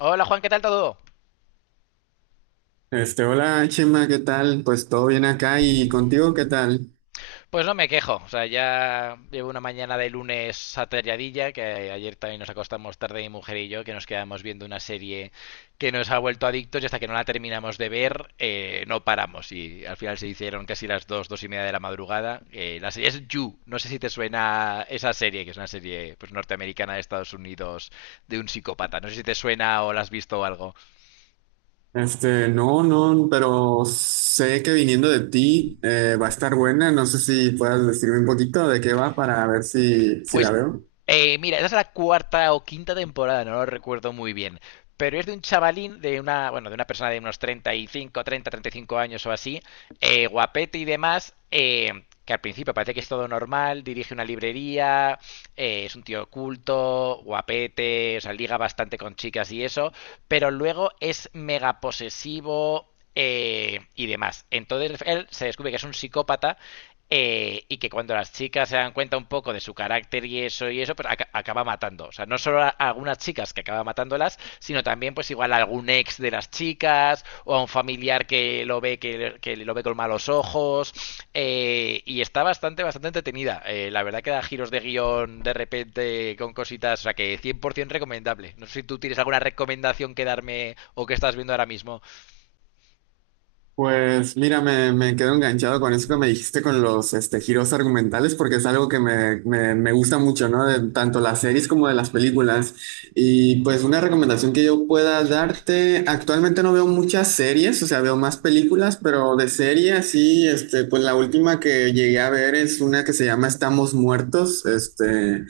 Hola Juan, ¿qué tal todo? Hola Chema, ¿qué tal? Pues todo bien acá y contigo, ¿qué tal? Pues no me quejo, o sea, ya llevo una mañana de lunes atareadilla, que ayer también nos acostamos tarde mi mujer y yo, que nos quedamos viendo una serie que nos ha vuelto adictos y hasta que no la terminamos de ver no paramos y al final se hicieron casi las dos, 2:30 de la madrugada. La serie es You, no sé si te suena esa serie, que es una serie pues norteamericana de Estados Unidos de un psicópata, no sé si te suena o la has visto o algo. No, no, pero sé que viniendo de ti va a estar buena. No sé si puedas decirme un poquito de qué va para ver si la Pues, veo. Mira, esa es la cuarta o quinta temporada, no lo recuerdo muy bien. Pero es de un chavalín, de una, bueno, de una persona de unos treinta y cinco años o así, guapete y demás, que al principio parece que es todo normal, dirige una librería, es un tío culto, guapete, o sea, liga bastante con chicas y eso, pero luego es mega posesivo y demás. Entonces él se descubre que es un psicópata y que cuando las chicas se dan cuenta un poco de su carácter y eso, pues acaba matando. O sea, no solo a algunas chicas que acaba matándolas, sino también pues igual a algún ex de las chicas o a un familiar que lo ve que lo ve con malos ojos. Y está bastante, bastante entretenida. La verdad que da giros de guión de repente con cositas, o sea que 100% recomendable. No sé si tú tienes alguna recomendación que darme o que estás viendo ahora mismo. Pues mira, me quedo enganchado con eso que me dijiste con los giros argumentales, porque es algo que me gusta mucho, ¿no? De tanto las series como de las películas. Y pues una recomendación que yo pueda darte, actualmente no veo muchas series, o sea, veo más películas, pero de series sí, este, pues la última que llegué a ver es una que se llama Estamos Muertos,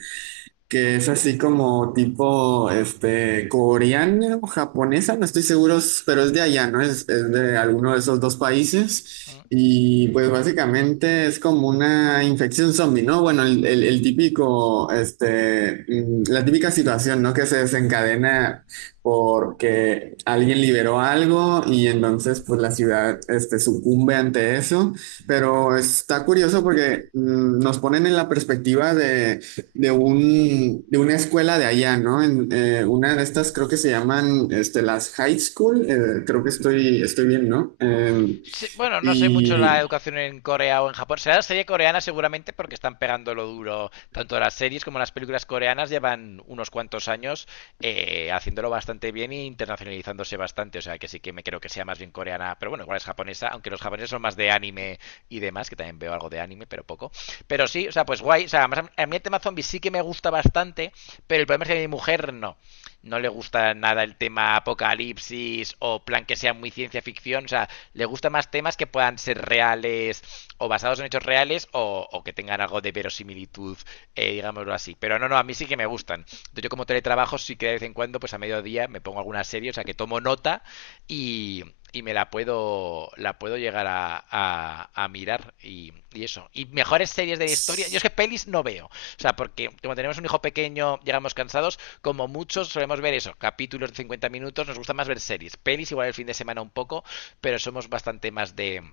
que es así como tipo este coreana o japonesa, no estoy seguro, pero es de allá, ¿no? Es de alguno de esos dos países. Mm. Y pues básicamente es como una infección zombie, ¿no? Bueno, el típico, este, mm, la típica situación, ¿no? Que se desencadena porque alguien liberó algo y entonces pues la ciudad, este, sucumbe ante eso. Pero está curioso porque mm, nos ponen en la perspectiva de un, de una escuela de allá, ¿no? En, una de estas creo que se llaman este, las high school, creo que estoy bien, ¿no? Sí, bueno, no sé mucho la y educación en Corea o en Japón. Será la serie coreana seguramente porque están pegando lo duro. Tanto las series como las películas coreanas llevan unos cuantos años haciéndolo bastante bien e internacionalizándose bastante. O sea que sí que me creo que sea más bien coreana, pero bueno, igual es japonesa, aunque los japoneses son más de anime y demás, que también veo algo de anime, pero poco. Pero sí, o sea, pues guay. O sea, además a mí el tema zombie sí que me gusta bastante, pero el problema es que a mi mujer no le gusta nada el tema apocalipsis o plan que sea muy ciencia ficción. O sea, le gustan más temas que puedan ser reales o basados en hechos reales o que tengan algo de verosimilitud, digámoslo así. Pero no, no, a mí sí que me gustan. Entonces, yo como teletrabajo sí que de vez en cuando, pues a mediodía me pongo alguna serie, o sea, que tomo nota y, y me la puedo llegar a, a mirar y, eso. Y mejores series de la historia. Yo es que pelis no veo. O sea, porque como tenemos un hijo pequeño, llegamos cansados, como muchos solemos ver eso, capítulos de 50 minutos, nos gusta más ver series. Pelis igual el fin de semana un poco, pero somos bastante más de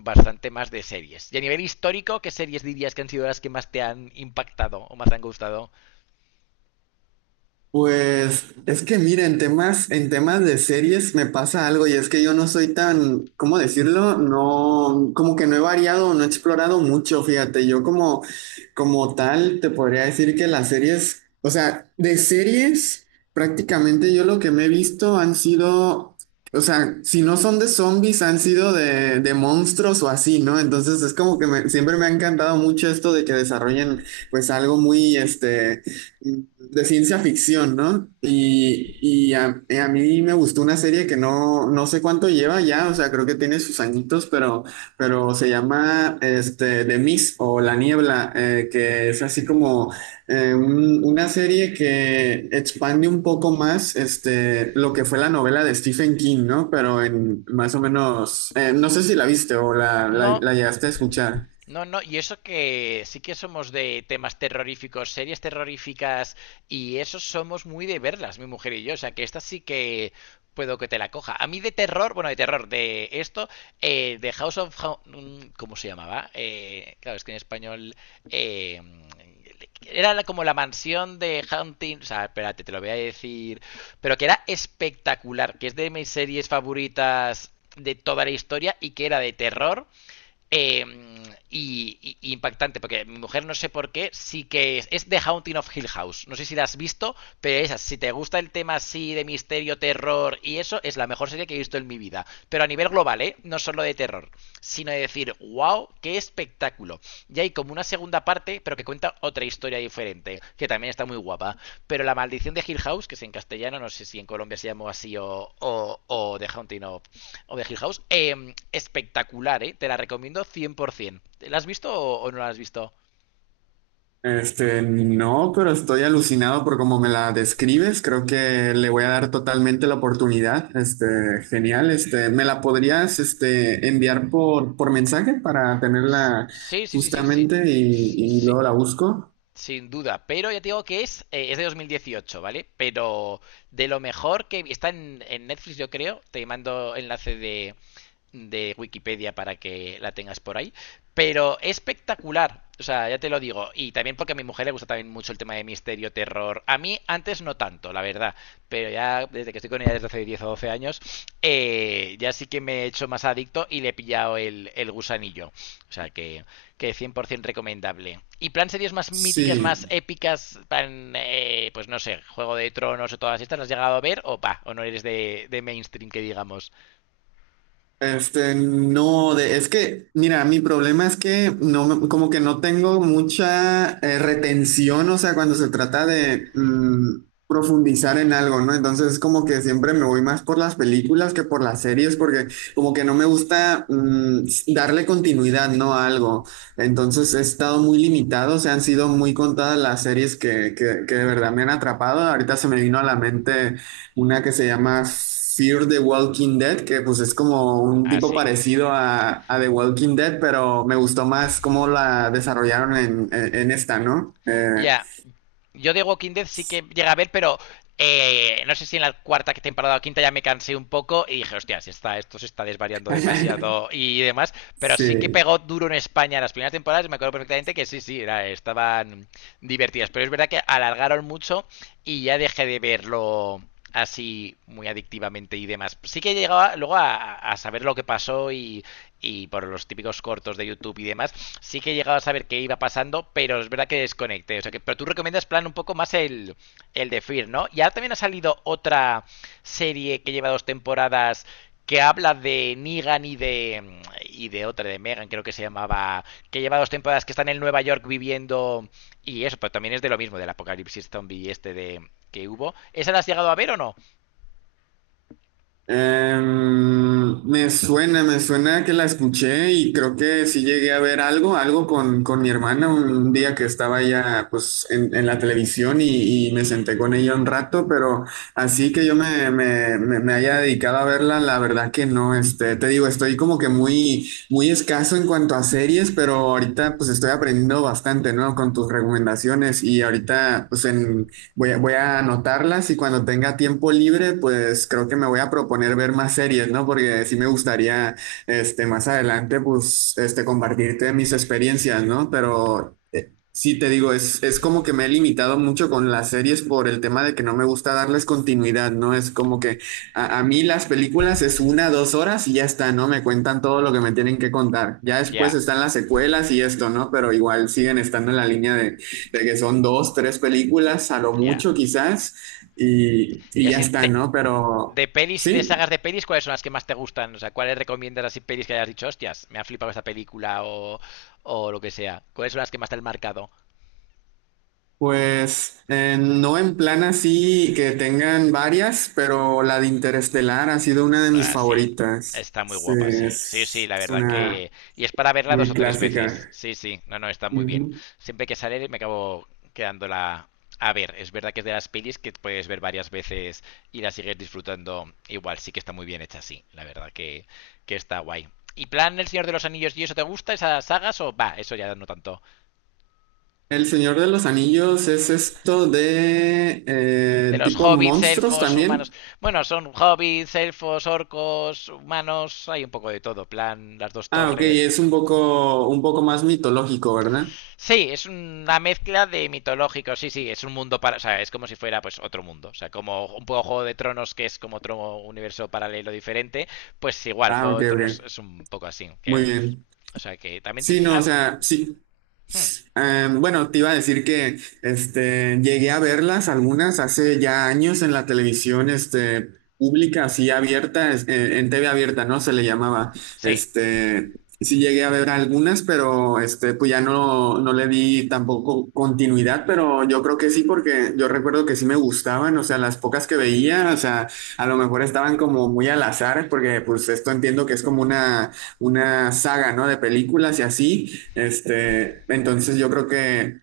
series. Y a nivel histórico, ¿qué series dirías que han sido las que más te han impactado o más te han gustado? Pues es que mira, en temas de series me pasa algo y es que yo no soy tan, ¿cómo decirlo? No, como que no he variado, no he explorado mucho, fíjate, yo como, como tal te podría decir que las series, o sea, de series prácticamente yo lo que me he visto han sido, o sea, si no son de zombies, han sido de monstruos o así, ¿no? Entonces es como que siempre me ha encantado mucho esto de que desarrollen pues algo muy, de ciencia ficción, ¿no? Y, a mí me gustó una serie que no, no sé cuánto lleva ya, o sea, creo que tiene sus añitos, pero se llama este, The Mist o La Niebla, que es así como una serie que expande un poco más este, lo que fue la novela de Stephen King, ¿no? Pero en más o menos, no sé si la viste o No, la llegaste a escuchar. no, no, y eso que sí que somos de temas terroríficos, series terroríficas, y eso somos muy de verlas, mi mujer y yo. O sea, que esta sí que puedo que te la coja. A mí de terror, bueno, de terror, de esto, de House of. ¿Cómo se llamaba? Claro, es que en español... eh, era como la mansión de Hunting. O sea, espérate, te lo voy a decir. Pero que era espectacular, que es de mis series favoritas de toda la historia y que era de terror eh, y impactante, porque mi mujer no sé por qué, sí que es The Haunting of Hill House. No sé si la has visto, pero esa, si te gusta el tema así de misterio, terror y eso, es la mejor serie que he visto en mi vida. Pero a nivel global, ¿eh? No solo de terror, sino de decir, wow, qué espectáculo. Y hay como una segunda parte, pero que cuenta otra historia diferente, que también está muy guapa. Pero La Maldición de Hill House, que es en castellano, no sé si en Colombia se llamó así o The Haunting of o de Hill House, espectacular, ¿eh? Te la recomiendo 100%. ¿La has visto o, no la has visto? No, pero estoy alucinado por cómo me la describes. Creo que le voy a dar totalmente la oportunidad. Este, genial. Este, ¿me la podrías, este, enviar por mensaje para tenerla Sí, sí, sí, sí, sí. justamente y Sí, luego la busco? sin duda, pero ya te digo que es de 2018, ¿vale? Pero de lo mejor que está en Netflix, yo creo. Te mando enlace de Wikipedia para que la tengas por ahí. Pero espectacular, o sea, ya te lo digo. Y también porque a mi mujer le gusta también mucho el tema de misterio, terror. A mí antes no tanto, la verdad. Pero ya desde que estoy con ella desde hace 10 o 12 años, ya sí que me he hecho más adicto y le he pillado el gusanillo. O sea que 100% recomendable. Y plan series más míticas, más Sí. épicas, plan, pues no sé, Juego de Tronos o todas estas, ¿las has llegado a ver? O pa, o no eres de mainstream que digamos. No, es que, mira, mi problema es que no, como que no tengo mucha retención, o sea, cuando se trata de mm, profundizar en algo, ¿no? Entonces, como que siempre me voy más por las películas que por las series, porque como que no me gusta mm, darle continuidad, ¿no? A algo. Entonces, he estado muy limitado, o sea, han sido muy contadas las series que de verdad me han atrapado. Ahorita se me vino a la mente una que se llama Fear the Walking Dead, que pues es como un tipo Así. parecido a The Walking Dead, pero me gustó más cómo la desarrollaron en, en esta, ¿no? Ya. Yo de Walking Dead sí que llega a ver, pero no sé si en la cuarta temporada o quinta ya me cansé un poco y dije, hostia, si está, esto se está desvariando demasiado y demás. Pero sí que sí. pegó duro en España en las primeras temporadas. Y me acuerdo perfectamente que sí, sí, era- estaban divertidas. Pero es verdad que alargaron mucho y ya dejé de verlo así muy adictivamente y demás. Sí que llegaba luego a saber lo que pasó y por los típicos cortos de YouTube y demás, sí que he llegado a saber qué iba pasando, pero es verdad que desconecté. O sea que, pero tú recomiendas plan un poco más el de Fear, ¿no? Y ahora también ha salido otra serie que lleva dos temporadas que habla de Negan y de otra de Megan, creo que se llamaba, que lleva dos temporadas que están en Nueva York viviendo y eso, pero también es de lo mismo del apocalipsis zombie este de que hubo. ¿Esa la has llegado a ver o no? Me suena que la escuché y creo que sí llegué a ver algo, algo con mi hermana un día que estaba ya pues en la televisión y me senté con ella un rato, pero así que yo me haya dedicado a verla, la verdad que no, este, te digo, estoy como que muy, muy escaso en cuanto a series, pero ahorita pues estoy aprendiendo bastante, ¿no? Con tus recomendaciones y ahorita pues en... voy a anotarlas y cuando tenga tiempo libre, pues creo que me voy a proponer ver más series, ¿no? Porque sí me gustaría, este, más adelante, pues, este, compartirte mis experiencias, ¿no? Pero sí, te digo, es como que me he limitado mucho con las series por el tema de que no me gusta darles continuidad, ¿no? Es como que a mí las películas es una, dos horas y ya está, ¿no? Me cuentan todo lo que me tienen que contar. Ya después Ya, están las secuelas y esto, ¿no? Pero igual siguen estando en la línea de que son dos, tres películas, a lo ya. mucho quizás, Y y ya así está, ¿no? Pero de pelis y de sí. sagas de pelis, ¿cuáles son las que más te gustan? O sea, ¿cuáles recomiendas así pelis que hayas dicho, hostias, me ha flipado esta película o lo que sea? ¿Cuáles son las que más te han marcado? Pues no en plan así que tengan varias, pero la de Interestelar ha sido una de mis Ah, sí. favoritas. Está muy Sí, guapa, sí. Sí, sí, Es, la es verdad una que... Y es para verla dos muy o tres veces. clásica. Sí, sí. No, no, está muy bien. Ujú. Siempre que sale me acabo quedándola a ver. Es verdad que es de las pelis que puedes ver varias veces y la sigues disfrutando igual. Sí que está muy bien hecha, sí. La verdad que está guay. ¿Y plan El Señor de los Anillos y eso te gusta, esas sagas? O va, eso ya no tanto. El Señor de los Anillos es esto de De los tipo hobbits, monstruos elfos, humanos. también. Bueno, son hobbits, elfos, orcos, humanos, hay un poco de todo. Plan, las dos Ah, ok, torres. es un poco más mitológico, ¿verdad? Sí, es una mezcla de mitológico, sí, sí, es un mundo para, o sea, es como si fuera pues otro mundo, o sea, como un poco Juego de Tronos que es como otro universo paralelo diferente, pues igual Ah, Juego ok, de Tronos ok. es un poco así, Muy que pues, bien. o sea, que también Sí, no, o sea, sí. hmm, Bueno, te iba a decir que este, llegué a verlas algunas hace ya años en la televisión este, pública, así abierta, en TV abierta, ¿no? Se le llamaba. sí, Este, sí llegué a ver algunas, pero este, pues ya no, no le di tampoco continuidad, pero yo creo que sí, porque yo recuerdo que sí me gustaban, o sea, las pocas que veía, o sea, a lo mejor estaban como muy al azar, porque pues esto entiendo que es como una saga, ¿no? De películas y así. Este, entonces yo creo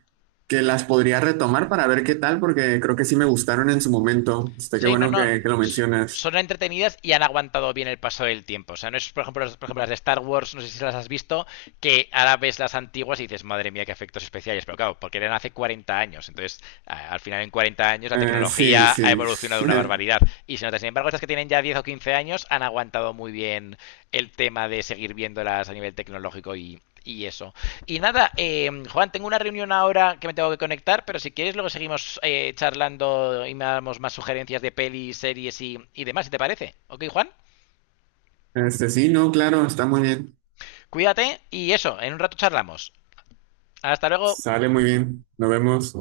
que las podría retomar para ver qué tal, porque creo que sí me gustaron en su momento. Este, qué sí, no, bueno no. Que lo s- mencionas. Son entretenidas y han aguantado bien el paso del tiempo. O sea, no es, por ejemplo, las de Star Wars, no sé si las has visto, que ahora ves las antiguas y dices, madre mía, qué efectos especiales. Pero claro, porque eran hace 40 años. Entonces, al final, en 40 años, la Sí, tecnología ha sí. evolucionado una barbaridad. Y se nota, sin embargo, estas que tienen ya 10 o 15 años han aguantado muy bien el tema de seguir viéndolas a nivel tecnológico y eso. Y nada, Juan, tengo una reunión ahora que me tengo que conectar, pero si quieres luego seguimos charlando y me damos más sugerencias de pelis, series y demás, si te parece. ¿Ok, Juan? Este, sí, no, claro, está muy bien. Cuídate y eso, en un rato charlamos. Hasta luego. Sale muy bien. Nos vemos.